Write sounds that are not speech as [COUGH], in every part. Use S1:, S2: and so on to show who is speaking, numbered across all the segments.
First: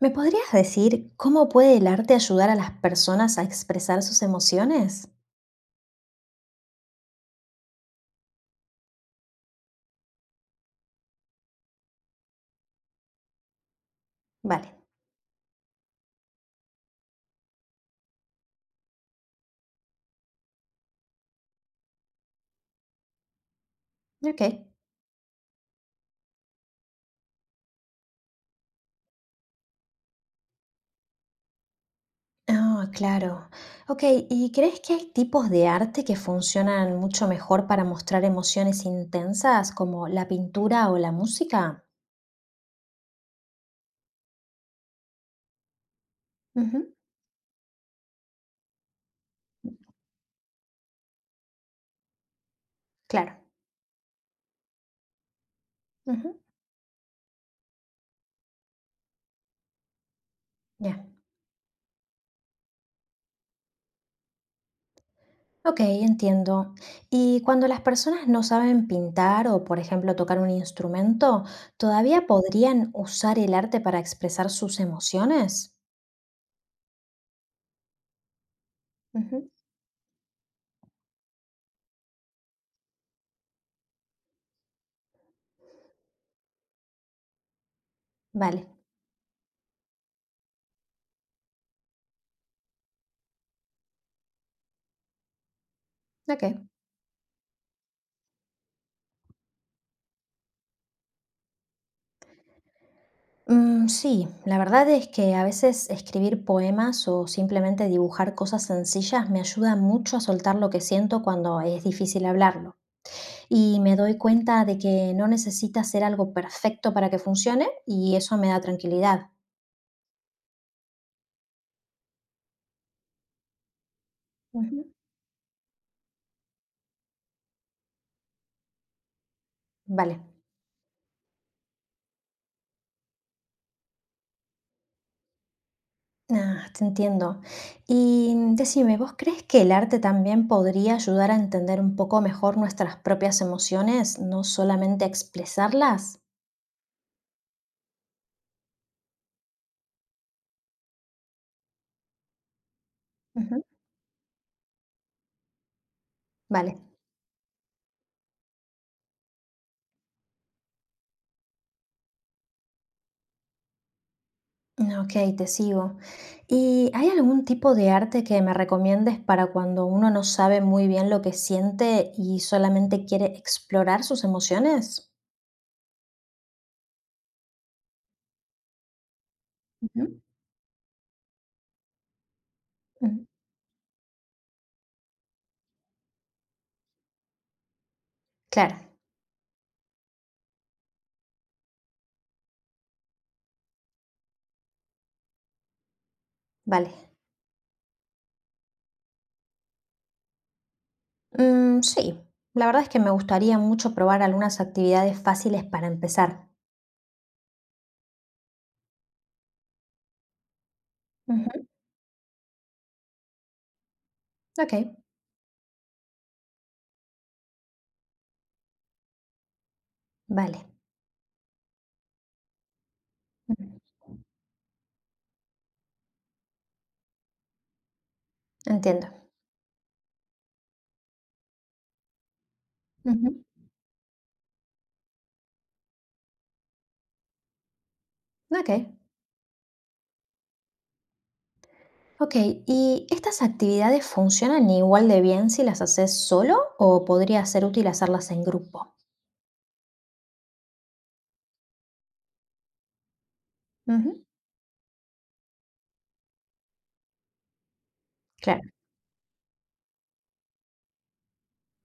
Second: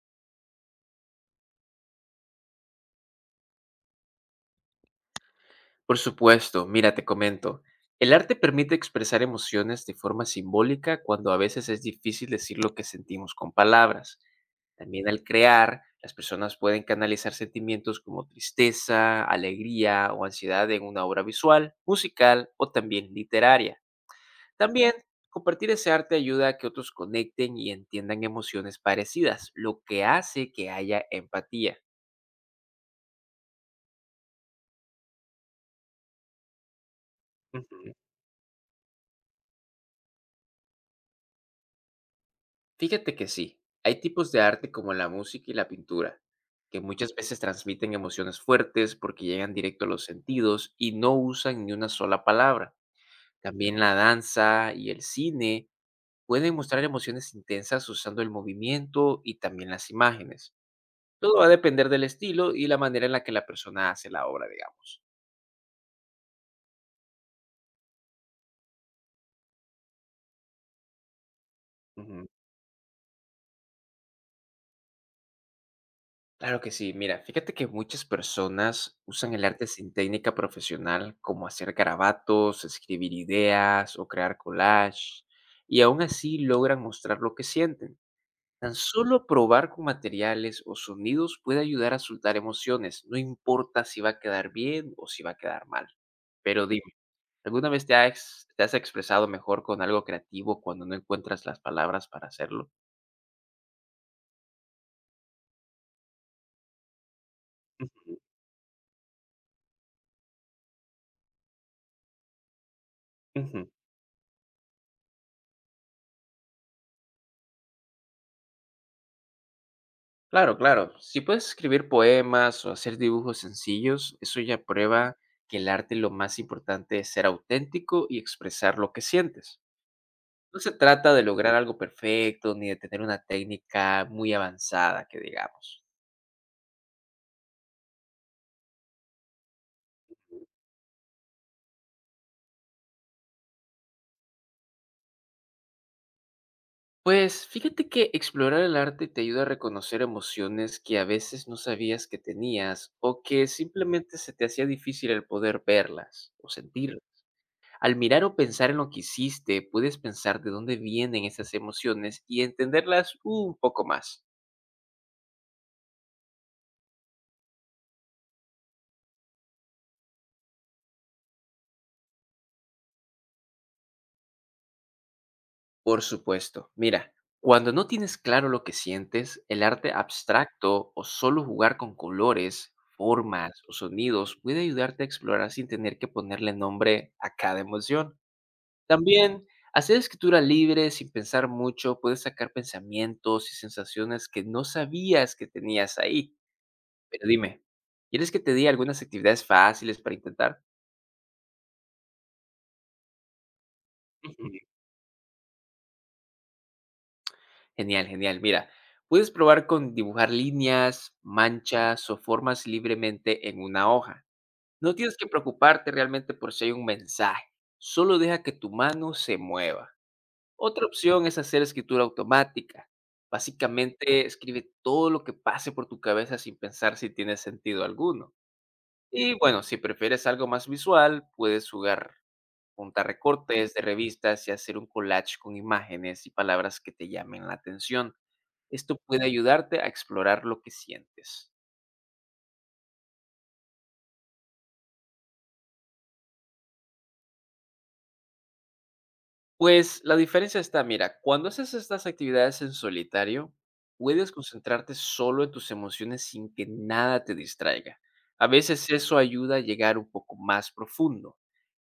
S1: ¿Me podrías decir cómo puede el arte ayudar a las personas a expresar sus emociones?
S2: Por supuesto, mira, te comento. El arte permite expresar emociones de forma simbólica cuando a veces es difícil decir lo que sentimos con palabras.
S1: Vale,
S2: También al crear, las personas pueden canalizar sentimientos como tristeza, alegría o ansiedad en una obra visual, musical o también literaria.
S1: ok.
S2: También, compartir ese arte ayuda a que otros conecten y entiendan emociones parecidas, lo que hace que haya empatía.
S1: Ah, claro. Ok, ¿y crees que hay tipos de arte que funcionan mucho mejor para
S2: Ujú.
S1: mostrar emociones intensas, como la pintura o la música?
S2: Fíjate que sí, hay tipos de arte como la música y la pintura, que
S1: Ujú,
S2: muchas veces transmiten emociones fuertes porque llegan directo a los sentidos y no usan ni una sola palabra.
S1: claro.
S2: También la danza y el cine
S1: Ujú,
S2: pueden mostrar emociones intensas usando el movimiento y también las imágenes.
S1: ya.
S2: Todo va a depender del estilo y la manera en la que la persona hace la obra, digamos.
S1: Ok, entiendo. ¿Y cuando las personas no saben pintar o, por ejemplo, tocar un instrumento, todavía
S2: Ujú.
S1: podrían usar el arte para expresar sus emociones?
S2: Claro que sí. Mira, fíjate que muchas personas usan el
S1: Ujú.
S2: arte sin técnica profesional, como hacer garabatos, escribir ideas o crear collage, y aún así logran mostrar lo que sienten.
S1: Vale,
S2: Tan solo probar con materiales o sonidos puede ayudar a soltar emociones, no importa si va a quedar bien o si va a quedar mal.
S1: ok.
S2: Pero dime, ¿alguna vez te has expresado mejor con algo creativo cuando no encuentras las palabras para hacerlo?
S1: Sí, la verdad es que a veces escribir poemas o simplemente
S2: Ujú,
S1: dibujar cosas sencillas me ayuda mucho a soltar lo que siento cuando es difícil hablarlo.
S2: ujú.
S1: Y me doy cuenta de que no necesita ser algo perfecto para que funcione y eso me da tranquilidad.
S2: Claro, claro. Si puedes escribir poemas o hacer dibujos sencillos, eso ya
S1: Ujú.
S2: prueba que el arte lo más importante es ser auténtico y expresar lo que sientes.
S1: Vale.
S2: No se trata de lograr algo perfecto ni de tener una técnica muy avanzada, que digamos.
S1: Ah, te entiendo. Y decime, ¿vos crees que el arte también podría ayudar a entender un poco mejor nuestras propias emociones, no solamente a expresarlas?
S2: Pues fíjate que explorar el arte te ayuda a reconocer emociones que a veces no sabías que tenías o que
S1: Ujú.
S2: simplemente se te hacía difícil el poder verlas o
S1: Vale.
S2: sentirlas. Al mirar o pensar en lo que hiciste, puedes pensar de dónde vienen esas emociones y entenderlas un poco más.
S1: Ok, te sigo. ¿Y hay algún tipo de arte que me recomiendes para cuando uno no sabe muy bien lo que siente y solamente quiere explorar sus emociones?
S2: Por supuesto, mira, cuando no tienes claro lo que sientes, el arte
S1: Ujú.
S2: abstracto o solo jugar con colores,
S1: Mm,
S2: formas o sonidos puede ayudarte a explorar sin tener que ponerle nombre a cada emoción.
S1: Claro,
S2: También, hacer escritura libre sin pensar mucho puede sacar pensamientos y sensaciones que no sabías que tenías ahí.
S1: vale.
S2: Pero dime, ¿quieres que te diga algunas actividades fáciles para intentar?
S1: Sí, la verdad es que me gustaría mucho probar
S2: Ujú.
S1: algunas
S2: [LAUGHS]
S1: actividades fáciles para empezar.
S2: Genial, genial. Mira, puedes probar con dibujar líneas,
S1: Ujú,
S2: manchas o formas libremente en una hoja.
S1: ok,
S2: No tienes que preocuparte realmente por si hay un mensaje. Solo deja que tu mano se mueva.
S1: vale.
S2: Otra opción es hacer escritura automática.
S1: Mm,
S2: Básicamente escribe todo lo que pase por tu cabeza sin pensar si tiene sentido alguno.
S1: Entiendo.
S2: Y bueno, si prefieres algo más visual, puedes jugar juntar
S1: Ujú,
S2: recortes de revistas y hacer un collage con imágenes y palabras que te llamen la atención.
S1: ok,
S2: Esto puede ayudarte a explorar lo que sientes.
S1: ok. ¿Y estas actividades funcionan igual de bien si las haces solo o podría ser útil hacerlas en grupo?
S2: Pues la diferencia está, mira, cuando haces estas actividades en solitario,
S1: Ujú,
S2: puedes concentrarte solo en tus emociones sin que nada te distraiga. A
S1: claro,
S2: veces eso ayuda a llegar un poco más profundo.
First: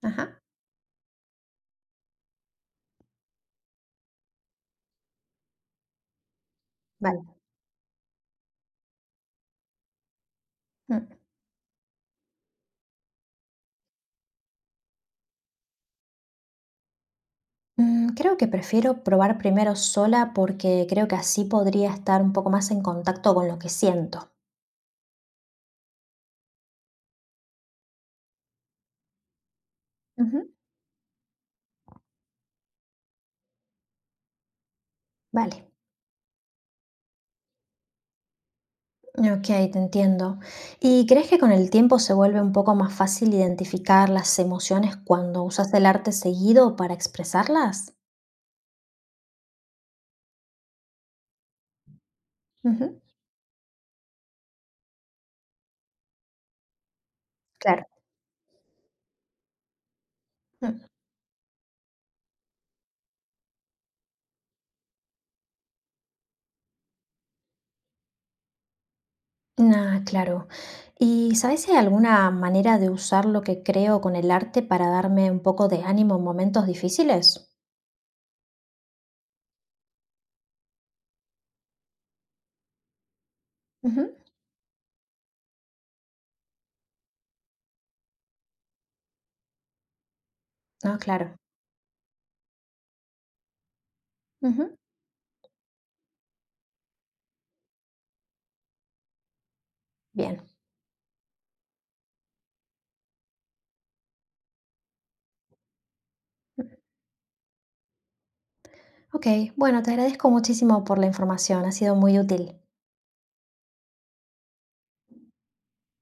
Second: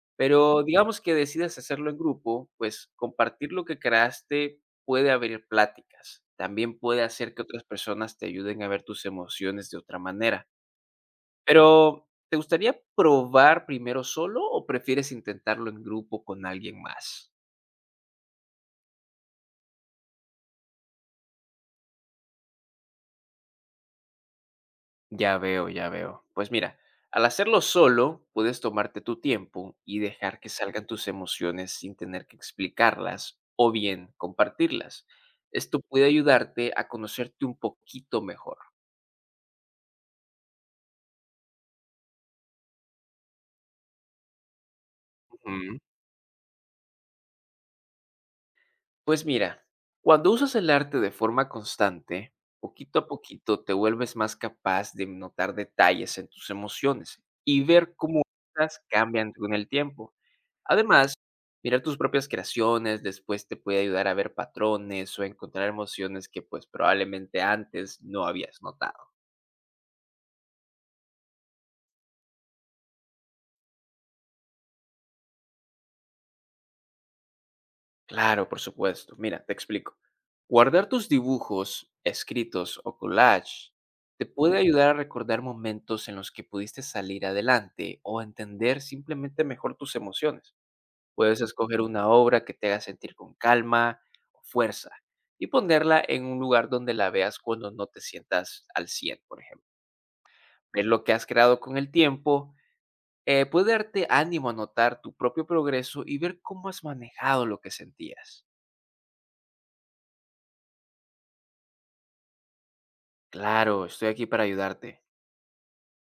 S1: ajá,
S2: Pero digamos que decidas hacerlo en grupo, pues compartir lo que creaste puede abrir pláticas. También puede
S1: vale.
S2: hacer que otras personas te ayuden a ver tus emociones de otra manera.
S1: Mm.
S2: Pero, ¿te gustaría probar primero solo o prefieres intentarlo en grupo con alguien más?
S1: Creo que prefiero probar primero sola porque creo que así podría estar un poco más en contacto con lo que siento.
S2: Ya veo, ya veo. Pues mira, al hacerlo solo, puedes tomarte tu tiempo y dejar
S1: Ujú,
S2: que salgan tus emociones sin tener que explicarlas o bien compartirlas.
S1: vale,
S2: Esto puede ayudarte a conocerte un poquito mejor.
S1: ok, te entiendo. ¿Y crees que con el tiempo se vuelve un poco más fácil identificar las emociones cuando usas el arte seguido para expresarlas?
S2: Pues mira, cuando usas el arte de forma constante, poquito
S1: Ujú,
S2: a poquito te vuelves más capaz de notar detalles en tus emociones y
S1: claro.
S2: ver cómo estas cambian con el tiempo. Además, mirar tus propias creaciones después te puede ayudar a ver patrones o encontrar emociones que pues probablemente antes no habías notado.
S1: Ah, claro. ¿Y sabes si hay alguna manera de usar lo que creo con el arte para darme un poco de ánimo en momentos difíciles?
S2: Claro, por supuesto. Mira, te explico. Guardar tus dibujos, escritos o collage te puede ayudar a recordar momentos en los que pudiste salir adelante o entender simplemente mejor tus emociones.
S1: Ah, claro.
S2: Puedes escoger una obra que te haga sentir con calma o
S1: Ujú,
S2: fuerza y ponerla en un lugar donde la veas cuando no te sientas al 100, por ejemplo.
S1: bien.
S2: Ver lo que has creado con el tiempo puede darte ánimo a notar tu propio progreso y ver cómo has manejado lo que sentías.
S1: Ok, bueno, te agradezco muchísimo por la información, ha sido muy útil.
S2: Claro, estoy aquí para ayudarte.